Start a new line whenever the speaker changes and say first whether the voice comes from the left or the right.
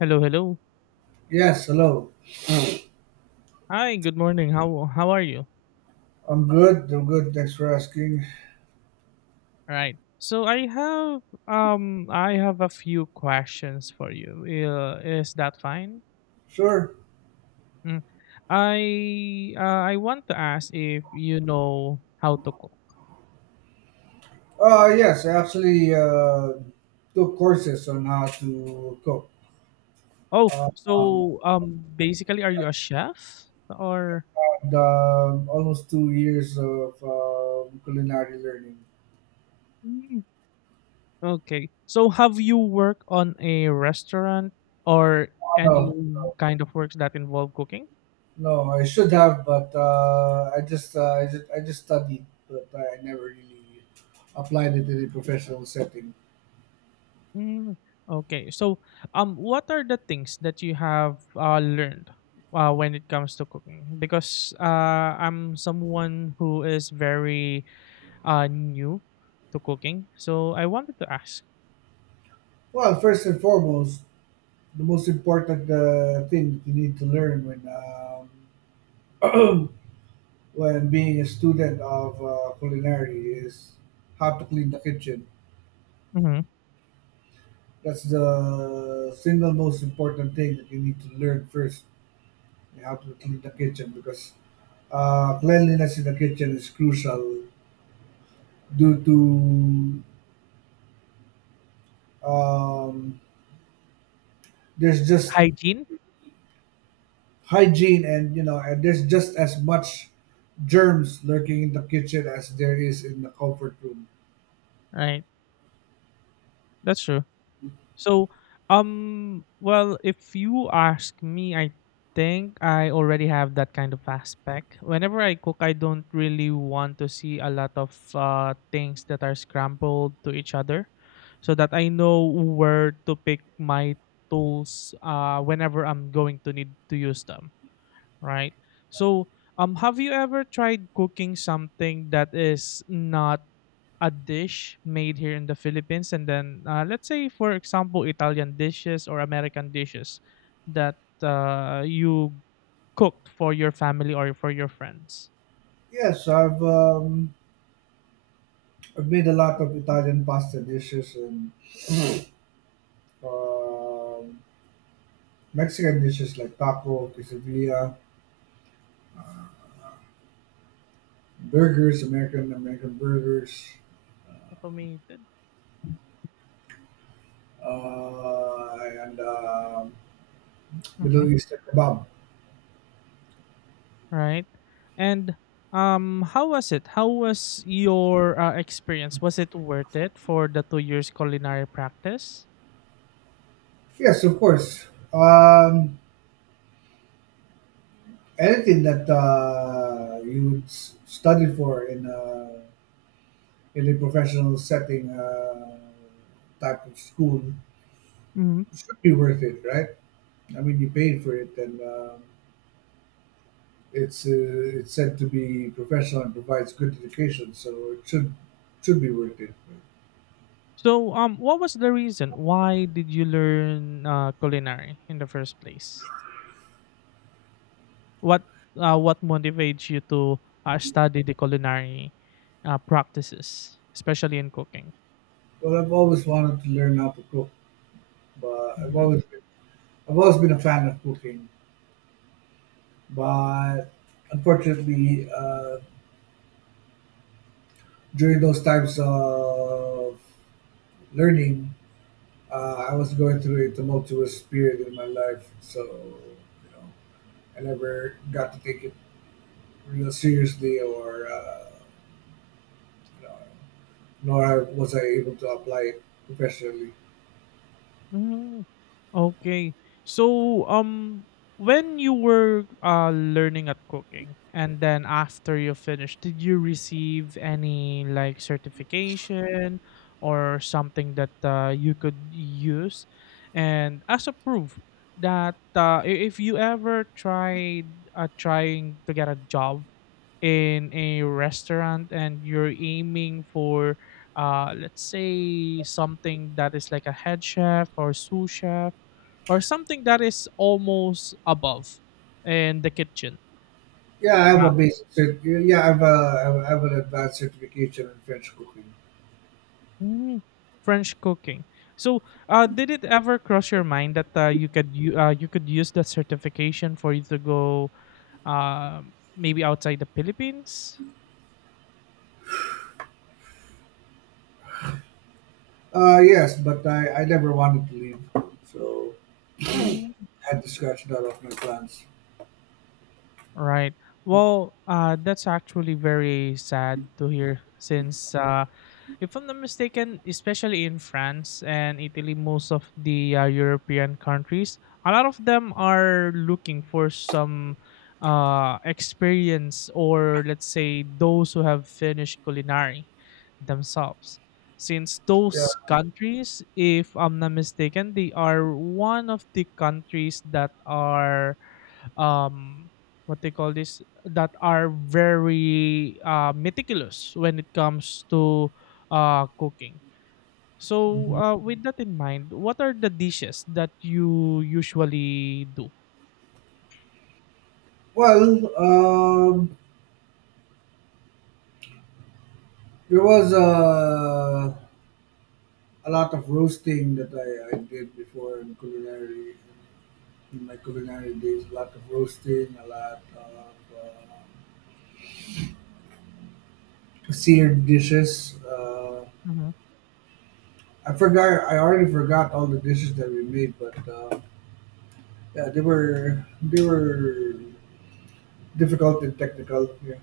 left: Hello, hello.
right: Yes, hello.
left: Hi, good morning. How are you?
right: I'm good. I'm good. Thanks for asking.
left: All right. So I have a few questions for you. Is that fine?
right: Sure.
left: Mm. I want to ask if you know how to cook.
right: Yes, I actually took courses on how to cook.
left: Oh,
right: Uh, um,
left: so basically are you a chef or
right: Almost 2 years of culinary learning.
left: Mm, okay. So have you worked on a restaurant or any
right: No,
left: kind of works that involve cooking?
right: no, I should have, but I just, I just studied, but I never really applied it in a professional setting.
left: Mm, okay. So, what are the things that you have learned when it comes to cooking? Because I'm someone who is very new to cooking, so I wanted to ask.
right: Well, first and foremost, the most important thing that you need to learn when um, when being a student of culinary is how to clean the kitchen.
left: Hmm.
right: That's the single most important thing that you need to learn first, how to clean the kitchen because cleanliness in the kitchen is crucial due to um, there's just
left: Hygiene,
right: hygiene, and there's just as much germs lurking in the kitchen as there is in the comfort room.
left: right? That's true. So, well, if you ask me, I think I already have that kind of aspect. Whenever I cook, I don't really want to see a lot of things that are scrambled to each other, so that I know where to pick my tools whenever I'm going to need to use them. Right. So, have you ever tried cooking something that is not a dish made here in the Philippines, and then let's say, for example, Italian dishes or American dishes that you cooked for your family or for your friends.
right: Yes, I've made a
left: Mhm.
right: lot of Italian pasta dishes and Um, Mexican dishes like taco, quesadilla, burgers, American burgers,
left: Automated.
right: and Middle
left: Mhm.
right: Eastern kebab.
left: Right. And how was it? How was your experience? Was it worth it for the 2 years culinary practice?
right: Yes, of course. Anything that you would study for in in a professional setting type of school
left: Hmm.
right: should be worth it, right? I mean, you paid for it, and it's it's said to be professional and provides good education, so it should be worth it.
left: So what was the reason why did you learn culinary in the first place? What, what motivates you to, study the culinary, practices, especially in cooking?
right: Well, I've always wanted to learn how to cook, but
left: Mhm.
right: I've always been a fan of cooking. But unfortunately, during those times of learning, I was going through a tumultuous period in my life, so you know, I never got to take it real seriously, or you know, nor was I able to apply it professionally.
left: Hmm. Okay. So, when you were learning at cooking, and then after you finished, did you receive any like certification or something that you could use? And as a proof that if you ever tried trying to get a job in a restaurant and you're aiming for let's say something that is like a head chef or sous chef or something that is almost above in the kitchen.
right: Yeah, I have a
left: Ah,
right: basic cert. Yeah, I have I have an advanced certification in French cooking.
left: mm, French cooking. So, did it ever cross your mind that you could use that certification for you to go maybe outside the Philippines?
right: Yes, but I never wanted to leave, so
left: Mm.
right: had to scratch that off my plans.
left: Right. Well, that's actually very sad to hear since if I'm not mistaken, especially in France and Italy, most of the European countries, a lot of them are looking for some experience or let's say those who have finished culinary themselves. Since
right: Yeah.
left: those countries, if I'm not mistaken, they are one of the countries that are um what they call this that are very meticulous when it comes to cooking. So
right: Mhm.
left: with that in mind, what are the dishes that you usually do?
right: Well, um, there was a lot of roasting that I did before in culinary, in my culinary days. A lot of roasting, a lot of seared dishes. I forgot. I already forgot all the dishes that we made, but. Yeah, they were difficult and technical. Yeah,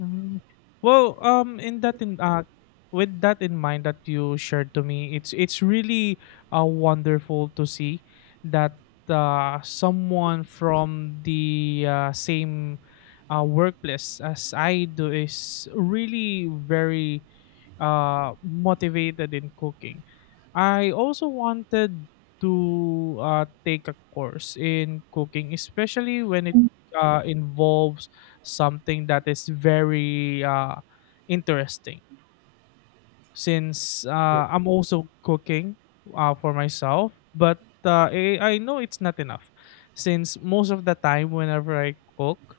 left: Mm. Well, in that in with that in mind that you shared to me, it's really wonderful to see that someone from the same workplace as I do is really very motivated in cooking. I also wanted to take a course in cooking, especially when it involves something that is very interesting. Since
right: sure.
left: I'm also cooking for myself, but I know it's not enough. Since most of the time, whenever I cook,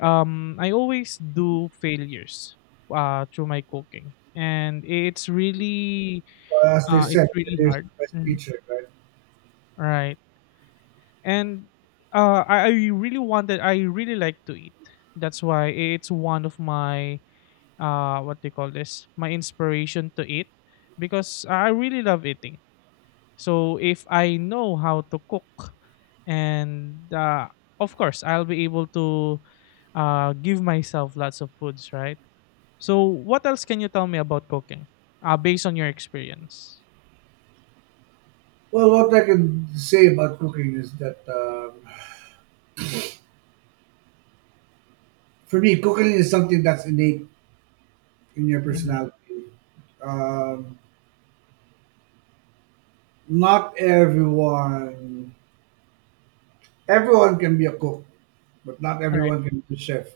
left: I always do failures through my cooking, and it's really
right: But as they
left: uh, it's
right: said,
left: really
right: there's the
left: hard.
right: best
left: Mhm.
right: teacher, right?
left: Right, and I really wanted. I really like to eat. That's why it's one of my what they call this, my inspiration to eat because I really love eating. So if I know how to cook, and of course I'll be able to give myself lots of foods, right? So, what else can you tell me about cooking, based on your experience?
right: Well, what I can say about cooking is that for me, cooking is something that's innate in your
left: Mhm,
right: personality. Um, Not everyone can be a cook, but not
left: alright.
right: everyone can be a chef.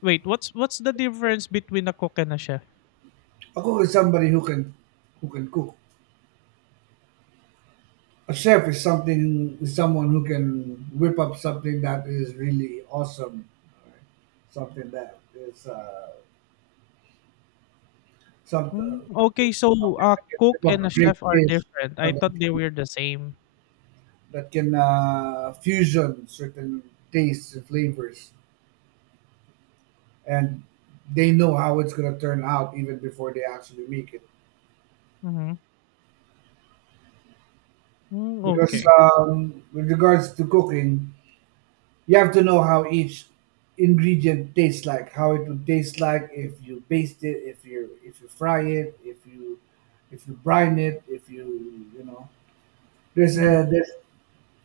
left: Wait, what's the difference between a cook and a chef?
right: A cook is somebody who can cook. A chef is something is someone who can whip up something that is really awesome, right? Something that is something,
left: Mm, okay, so
right: something
left: a
right: that can
left: cook
right: whip
left: and
right: up a
left: a
right: great
left: chef are
right: dish
left: different. I
right: that
left: thought they were the same.
right: that can fusion certain tastes and flavors, and they know how it's going to turn out even before they actually make it.
left: Mhm. Mm,
right: Because
left: okay.
right: with regards to cooking, you have to know how each ingredient tastes like, how it would taste like if you baste it, if you fry it, if you brine it, if you you know. There's
left: Mhm,
right: a there's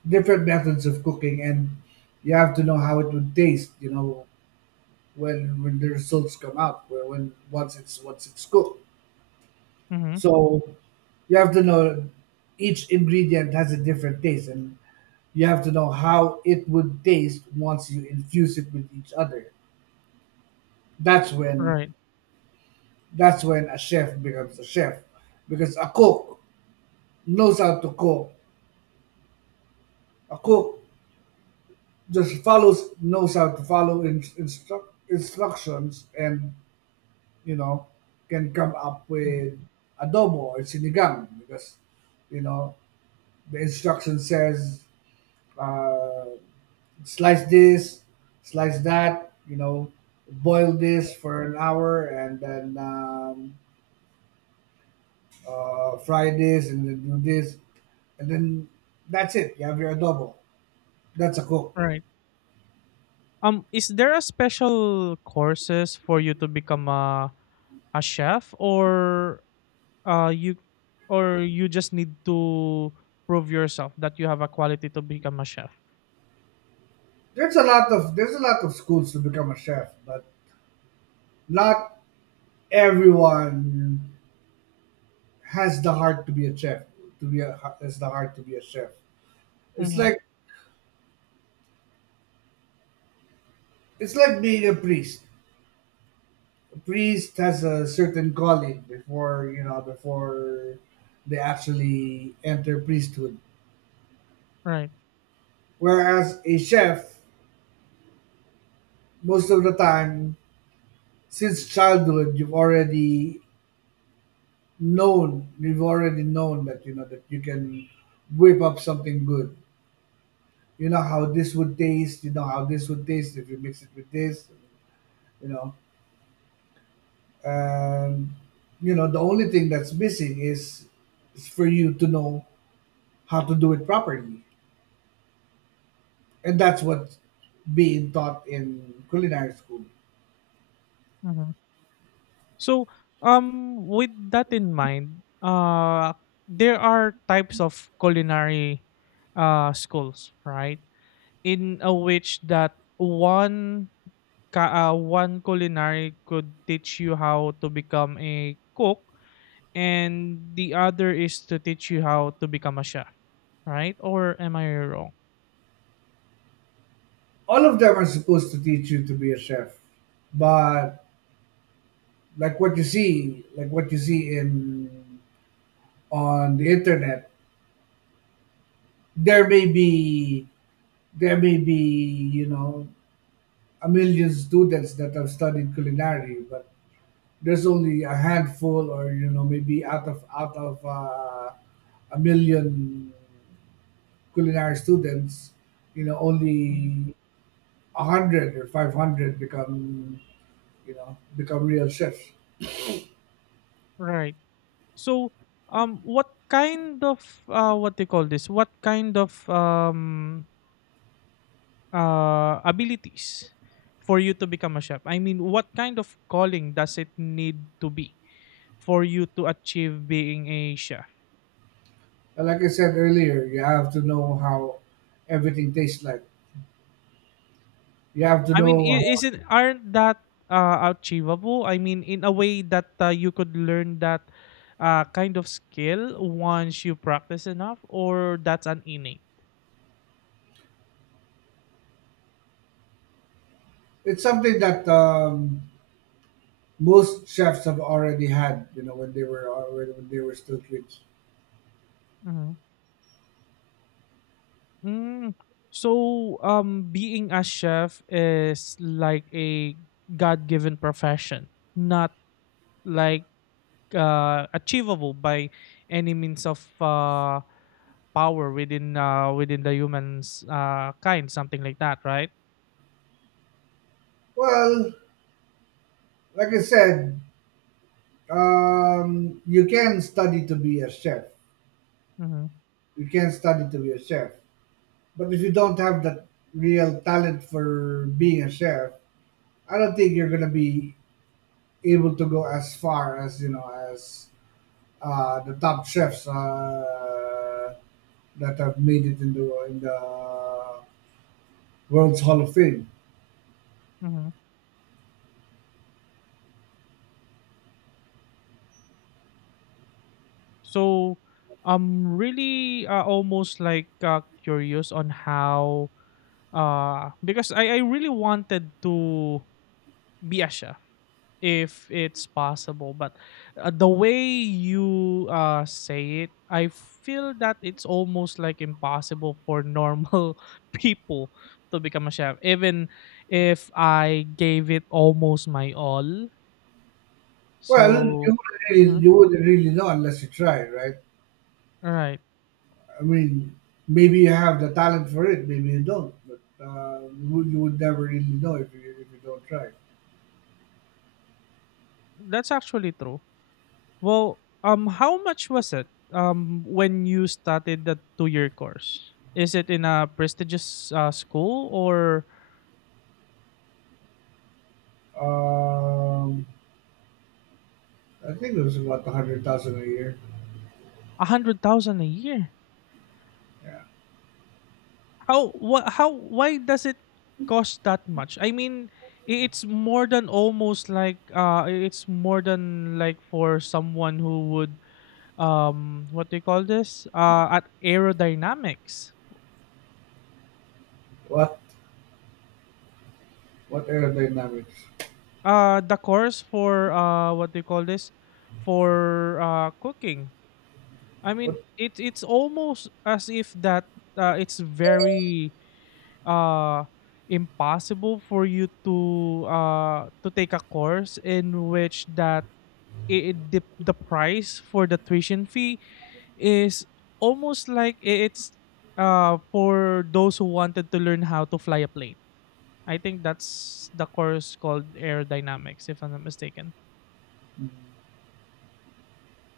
right: different methods of cooking, and you have to know how it would taste. You know when the results come out, where when once it's cooked.
left: mhm.
right: So you have to know each ingredient has a different taste, and you have to know how it would taste once you infuse it with each other. That's
left: Right.
right: when a chef becomes a chef because a cook knows how to cook. A cook just follows knows how to follow instructions and you know can come up
left: Mhm,
right: with adobo or sinigang because you know the instruction says uh, slice this, slice that, you know, boil this for an hour and then Fridays and then do this, and then that's it. You have your adobo. That's a cook.
left: right. Is there a special courses for you to become a chef, or uh you, or you just need to prove yourself that you have a quality to become a chef?
right: There's a lot of schools to become a chef, but not everyone has the heart to be a chef. To be a, has the heart to be a chef. It's like being a priest. A priest has a certain calling before you know before they actually enter priesthood.
left: Right.
right: Whereas a chef, most of the time, since childhood you've already known that you know that you can whip up something good, you know how this would taste you know how this would taste if you mix it with this, you know, and you know the only thing that's missing is for you to know how to do it properly, and that's what being taught in culinary school.
left: Mhm. So, with that in mind, there are types of culinary schools, right? In a which that one culinary could teach you how to become a cook, and the other is to teach you how to become a chef, right? Or am I wrong?
right: All of them are supposed to teach you to be a chef, but like what you see, like what you see in on the internet, there may be you know a million students that have studied culinary, but there's only a handful, or you know maybe out of a million culinary students, you know
left: Mhm.
right: only 100 or 500 become you know become real chefs.
left: Right. So, what kind of what they call this? What kind of abilities for you to become a chef? I mean, what kind of calling does it need to be for you to achieve being a chef?
right: And like I said earlier, you have to know how everything tastes like. You have to
left: I mean,
right: know.
left: I- isn't aren't that achievable? I mean, in a way that you could learn that kind of skill once you practice enough, or that's an innate.
right: It's something that most chefs have already had, you know, when they were already when they were still kids.
left: Mhm. Mm. So, being a chef is like a God-given profession, not like achievable by any means of power within the humans kind, something like that, right?
right: Well, like I said, you can study to be a chef.
left: Mm-hmm.
right: You can study to be a chef, but if you don't have that real talent for being a chef, I don't think you're gonna be able to go as far as you know as the top chefs that have made it in the world's Hall of Fame.
left: Mm-hmm. So, I'm really almost like curious on how because I really wanted to be a chef if it's possible but the way you say it I feel that it's almost like impossible for normal people to become a chef even if I gave it almost my all
right: Well, you
left: so.
right: would really,
left: Mhm,
right: you wouldn't really know unless you try, right?
left: all right.
right: I mean, maybe you have the talent for it, maybe you don't, but you would never really know if you don't try.
left: That's actually true. Well, how much was it when you started the 2-year course? Is it in a prestigious school or
right: Um, I think it was about 100,000 a year.
left: 100,000 a year.
right: Yeah.
left: How wha how Why does it cost that much? I mean, it's more than like for someone who would what they call this at aerodynamics.
right: What aerodynamics?
left: The course for what they call this for cooking. I mean,
right: What?
left: it's almost as if that it's very uh impossible for you to take a course in which that the price for the tuition fee is almost like I- it's for those who wanted to learn how to fly a plane. I think that's the course called aerodynamics, if I'm not mistaken.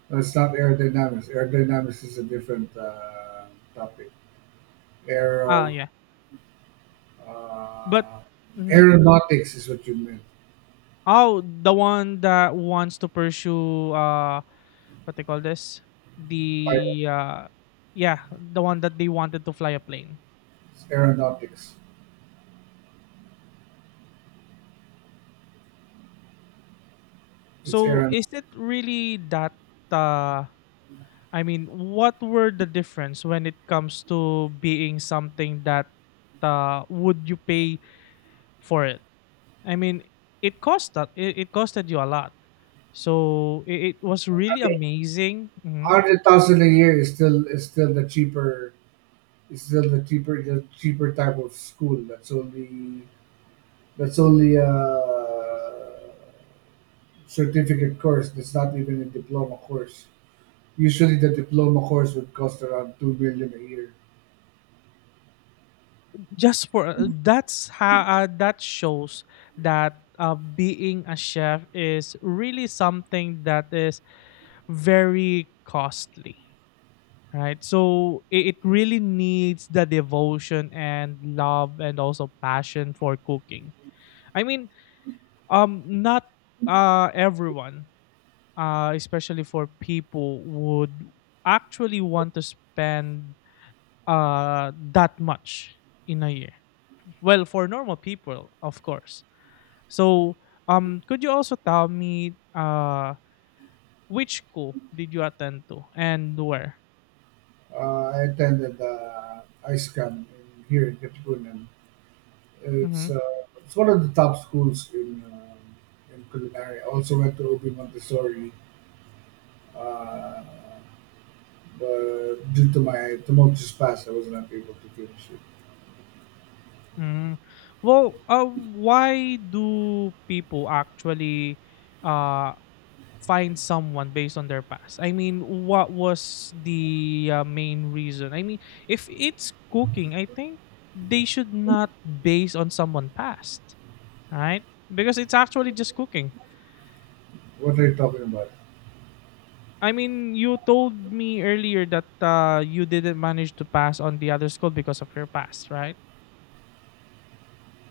right: No, it's not aerodynamics. Aerodynamics is a different topic.
left: Ah,
right: Aero
left: yeah. But
right: uh,
left: mhm.
right: aeronautics is what you meant.
left: Oh, the one that wants to pursue what they call this
right: By-
left: the yeah the one that they wanted to fly a plane.
right: It's aeronautics. It's
left: So
right: aeronautics.
left: is it really that uh I mean, what were the difference when it comes to being something that would you pay for it? I mean, it costed you a lot. So it was really amazing. Mhm.
right: 100,000 a year is still the cheaper is still the cheaper type of school. That's only a certificate course. That's not even a diploma course. Usually, the diploma course would cost around 2 million a year.
left: Just for that's how that shows that being a chef is really something that is very costly. Right. So it really needs the devotion and love and also passion for cooking. I mean, not everyone, especially for people would actually want to spend that much in a year. Well, for normal people of course. So could you also tell me which school did you attend to and where?
right: I attended ISCAM in, here in Katipunan.
left: Mm-hmm.
right: It's one of the top schools in culinary. I also went to OB Montessori. Uh, But due to my tumult just passed, I was not able to finish it.
left: Mm. Well, why do people actually uh, find someone based on their past? I mean, what was the main reason? I mean, if it's cooking, I think they should not base on someone past, right? Because it's actually just cooking.
right: What are you talking about?
left: I mean, you told me earlier that you didn't manage to pass on the other school because of your past, right?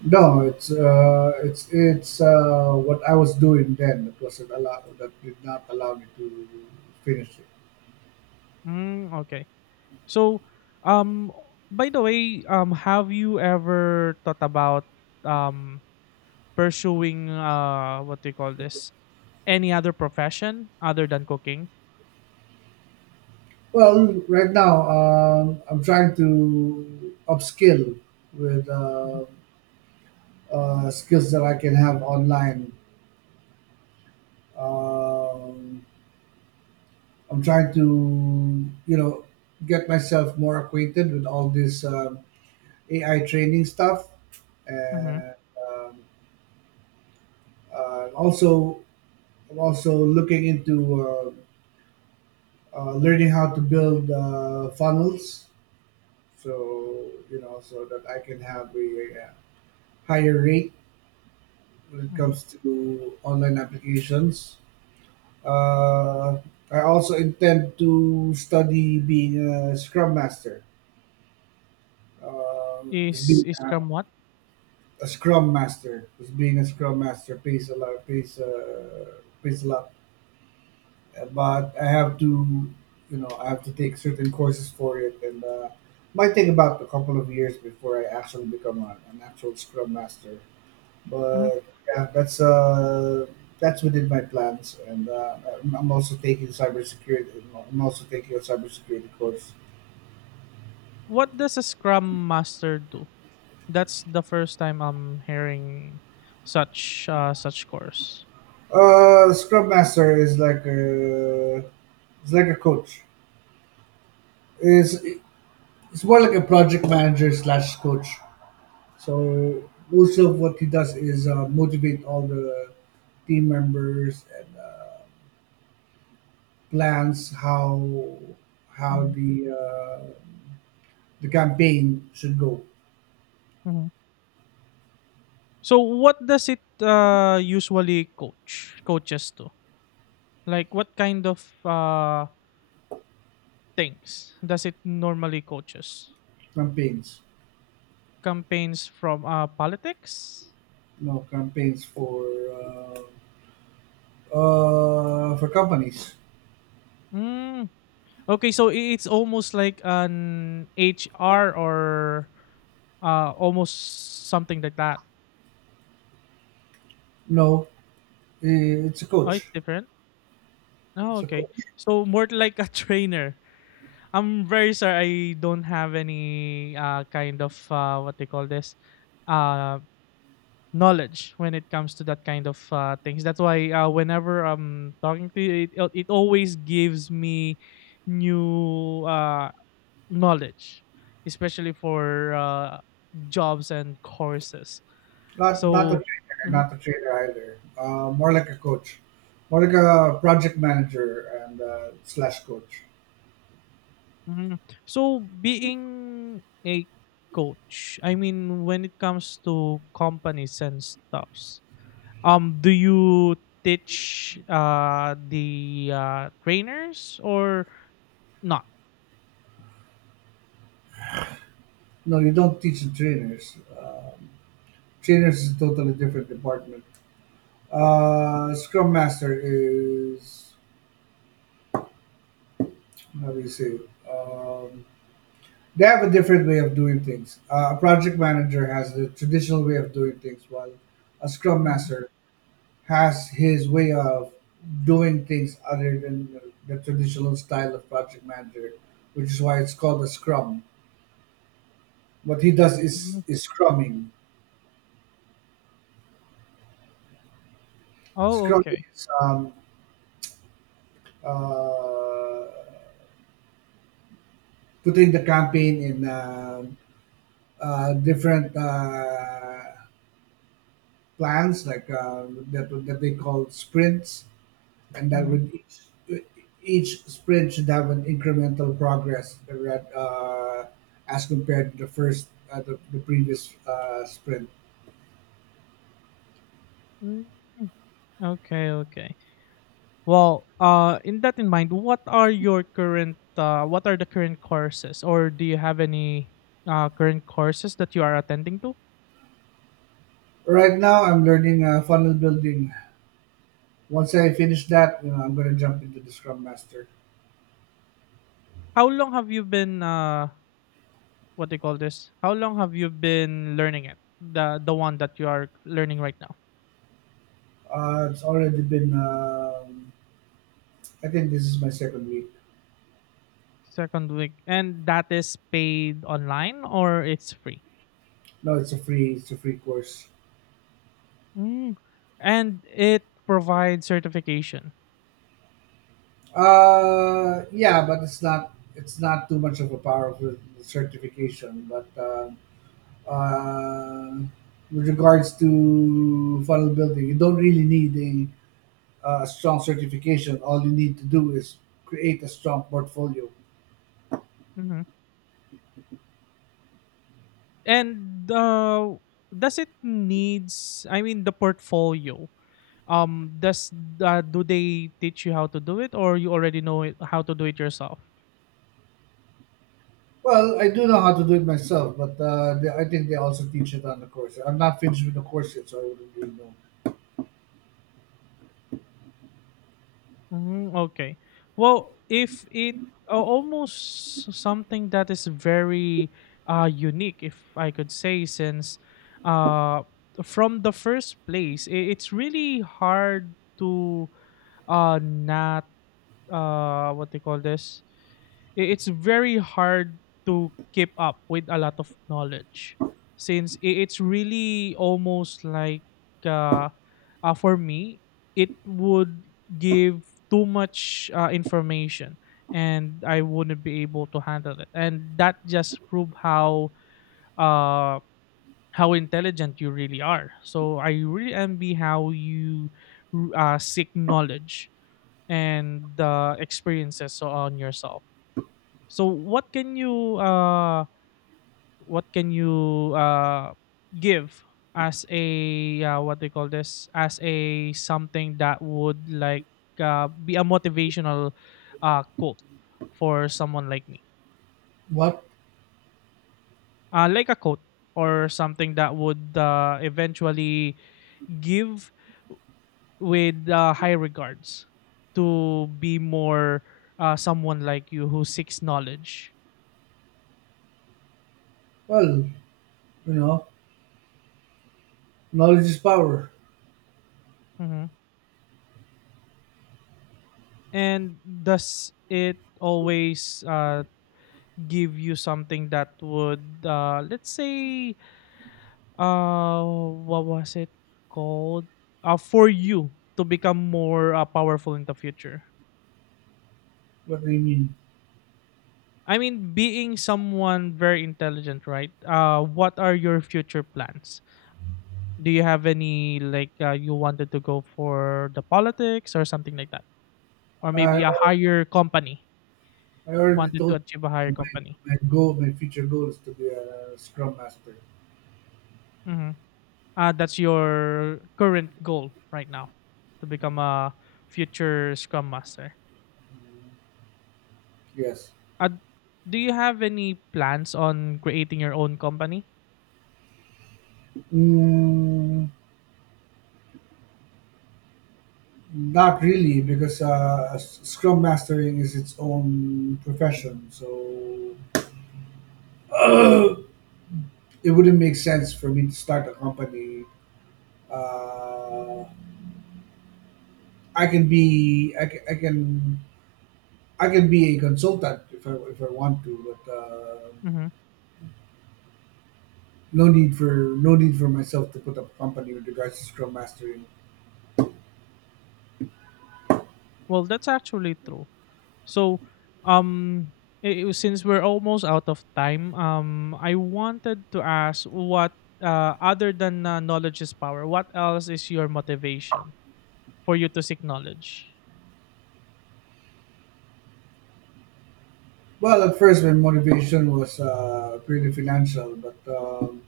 right: No, it's what I was doing then that wasn't allow that did not allow me to finish it.
left: Mm, okay. So, um, by the way, have you ever thought about um pursuing what do you call this? Any other profession other than cooking?
right: Well, right now I'm trying to upskill with
left: Mhm,
right: skills that I can have online. Um, I'm trying to you know get myself more acquainted with all this AI training stuff
left: mhm,
right: and um, also I'm also looking into learning how to build funnels, so you know, so that I can have higher rate when it
left: mhm.
right: comes to online applications. Uh, I also intend to study being a Scrum Master. Uh, just
left: Is
right: being
left: is
right: a,
left: Scrum what?
right: just being a Scrum Master pays a lot, pays a lot, but I have to, you know, I have to take certain courses for it, and might take about a couple of years before I actually become an actual Scrum Master.
left: Mhm.
right: But yeah, that's within my plans, and I'm also taking cybersecurity. I'm also taking a cybersecurity course.
left: What does a Scrum Master do? That's the first time I'm hearing such course.
right: Scrum Master is like it's like a coach. It's it's more like a project manager slash coach. So most of what he does is motivate all the team members and plans how how
left: Mhm,
right: the uh, the campaign should go.
left: mhm. So, what does it usually coaches to? Like, what kind of things does it normally coaches?
right: Campaigns,
left: Campaigns from politics?
right: no, campaigns uh, for companies.
left: Mm. Okay, so it's almost like an HR or almost something like that.
right: No, eh, it's a
left: Oh, it's
right: coach.
left: different. Oh,
right: It's a
left: okay.
right: coach.
left: So more like a trainer. I'm very sorry. I don't have any kind of what they call this uh, knowledge when it comes to that kind of things. That's why whenever I'm talking to you, it always gives me new knowledge, especially for jobs and courses.
right: Not a
left: So,
right: trainer.
left: mhm,
right: Not a trainer either. More like a coach. More like a project manager and slash coach.
left: mhm. So being a coach, I mean, when it comes to companies and stuffs, do you teach the trainers or not?
right: No, you don't teach the trainers. Trainers is a totally different department. Scrum Master is how do you say? Um, they have a different way of doing things. A project manager has the traditional way of doing things, while a Scrum
left: Mhm,
right: Master has his way of doing things other than the traditional style of project manager, which is why it's called a Scrum. What he does is
left: mhm.
right: scrumming.
left: Oh,
right: Scrumming
left: okay.
right: is uh, putting the campaign in different plans, like that they call sprints, and that
left: Mhm.
right: would each sprint should have an incremental progress, right, as compared to the first, the previous sprint.
left: Mm, okay, okay. Well, in that in mind, what are the current courses, or do you have any current courses that you are attending to?
right: Right now, I'm learning funnel building. Once I finish that, you know, I'm going to jump into the Scrum Master.
left: How long have you been what do you call this? How long have you been learning it? The one that you are learning right now.
right: It's already been. I think this is my second week.
left: Second week. And that is paid online or it's free?
right: No, It's a free course.
left: Mm. And it provides certification.
right: Yeah, but it's not too much of a powerful certification. But uh, with regards to funnel building, you don't really need strong certification. All you need to do is create a strong portfolio.
left: Hmm. And does it needs? I mean, the portfolio. Does do they teach you how to do it, or you already know it, how to do it yourself?
right: Well, I do know how to do it myself, but I think they also teach it on the course. I'm not finished with the course yet, so I wouldn't really know.
left: Mm, okay. Well, if it a- almost something that is very unique, if I could say, since uh from the first place, it's really hard to not what they call this, I- it's very hard to keep up with a lot of knowledge since it's really almost like uh, for me it would give too much information, and I wouldn't be able to handle it, and that just prove uh how intelligent you really are. So I really envy how you seek knowledge and the experiences so on yourself. So what can you give as a what they call this, as a something that would like be a motivational quote for someone like me.
right: What?
left: Like a quote or something that would eventually give with high regards to be more someone like you who seeks knowledge.
right: Well, you know, knowledge is power.
left: Mm-hmm. And does it always give you something that would, let's say, what was it called? For you to become more powerful in the future?
right: What do you mean?
left: I mean, being someone very intelligent, right? What are your future plans? Do you have any, like, you wanted to go for the politics or something like that? Or
right: I,
left: maybe a higher company,
right: I already
left: wanted to
right: told
left: achieve a higher
right: you my
left: company?
right: goal, my future goal is to be a Scrum Master.
left: Mm-hmm. That's your current goal right now to become a future Scrum Master.
right: Yes.
left: Uh, do you have any plans on creating your own company?
right: Mm, not really, because Scrum Mastering is its own profession, so it wouldn't make sense for me to start a company. Uh, I can be I can, I can I can be a consultant if I want to, but
left: Hmm.
right: no need for myself to put up a company with regards to Scrum Mastering.
left: Well, that's actually true. So, um, since we're almost out of time, I wanted to ask what, other than knowledge is power, what else is your motivation for you to seek knowledge?
right: Well, at first, my motivation was purely financial, but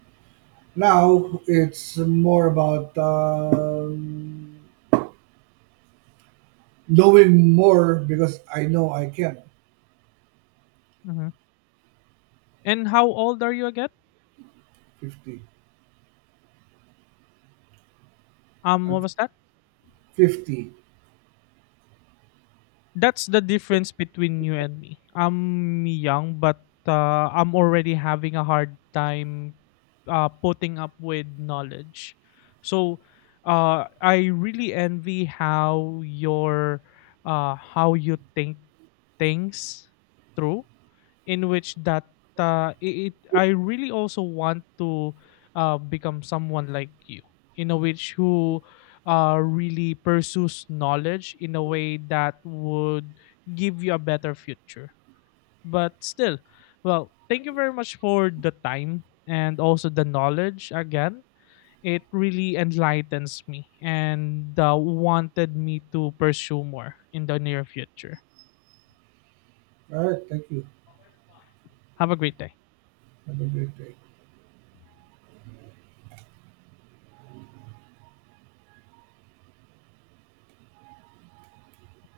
right: now it's more about knowing more because I know I can.
left: Mhm. And how old are you again?
right: 50. I'm
left: What was that?
right: 50.
left: That's the difference between you and me. I'm young, but I'm already having a hard time putting up with knowledge. So I really envy how you think things through in which that, it, it I really also want to become someone like you in a which who really pursues knowledge in a way that would give you a better future. But still, well, thank you very much for the time and also the knowledge again. It really enlightens me and wanted me to pursue more in the near future.
right: All right. Thank you.
left: Have a great day.
right: Have a great day.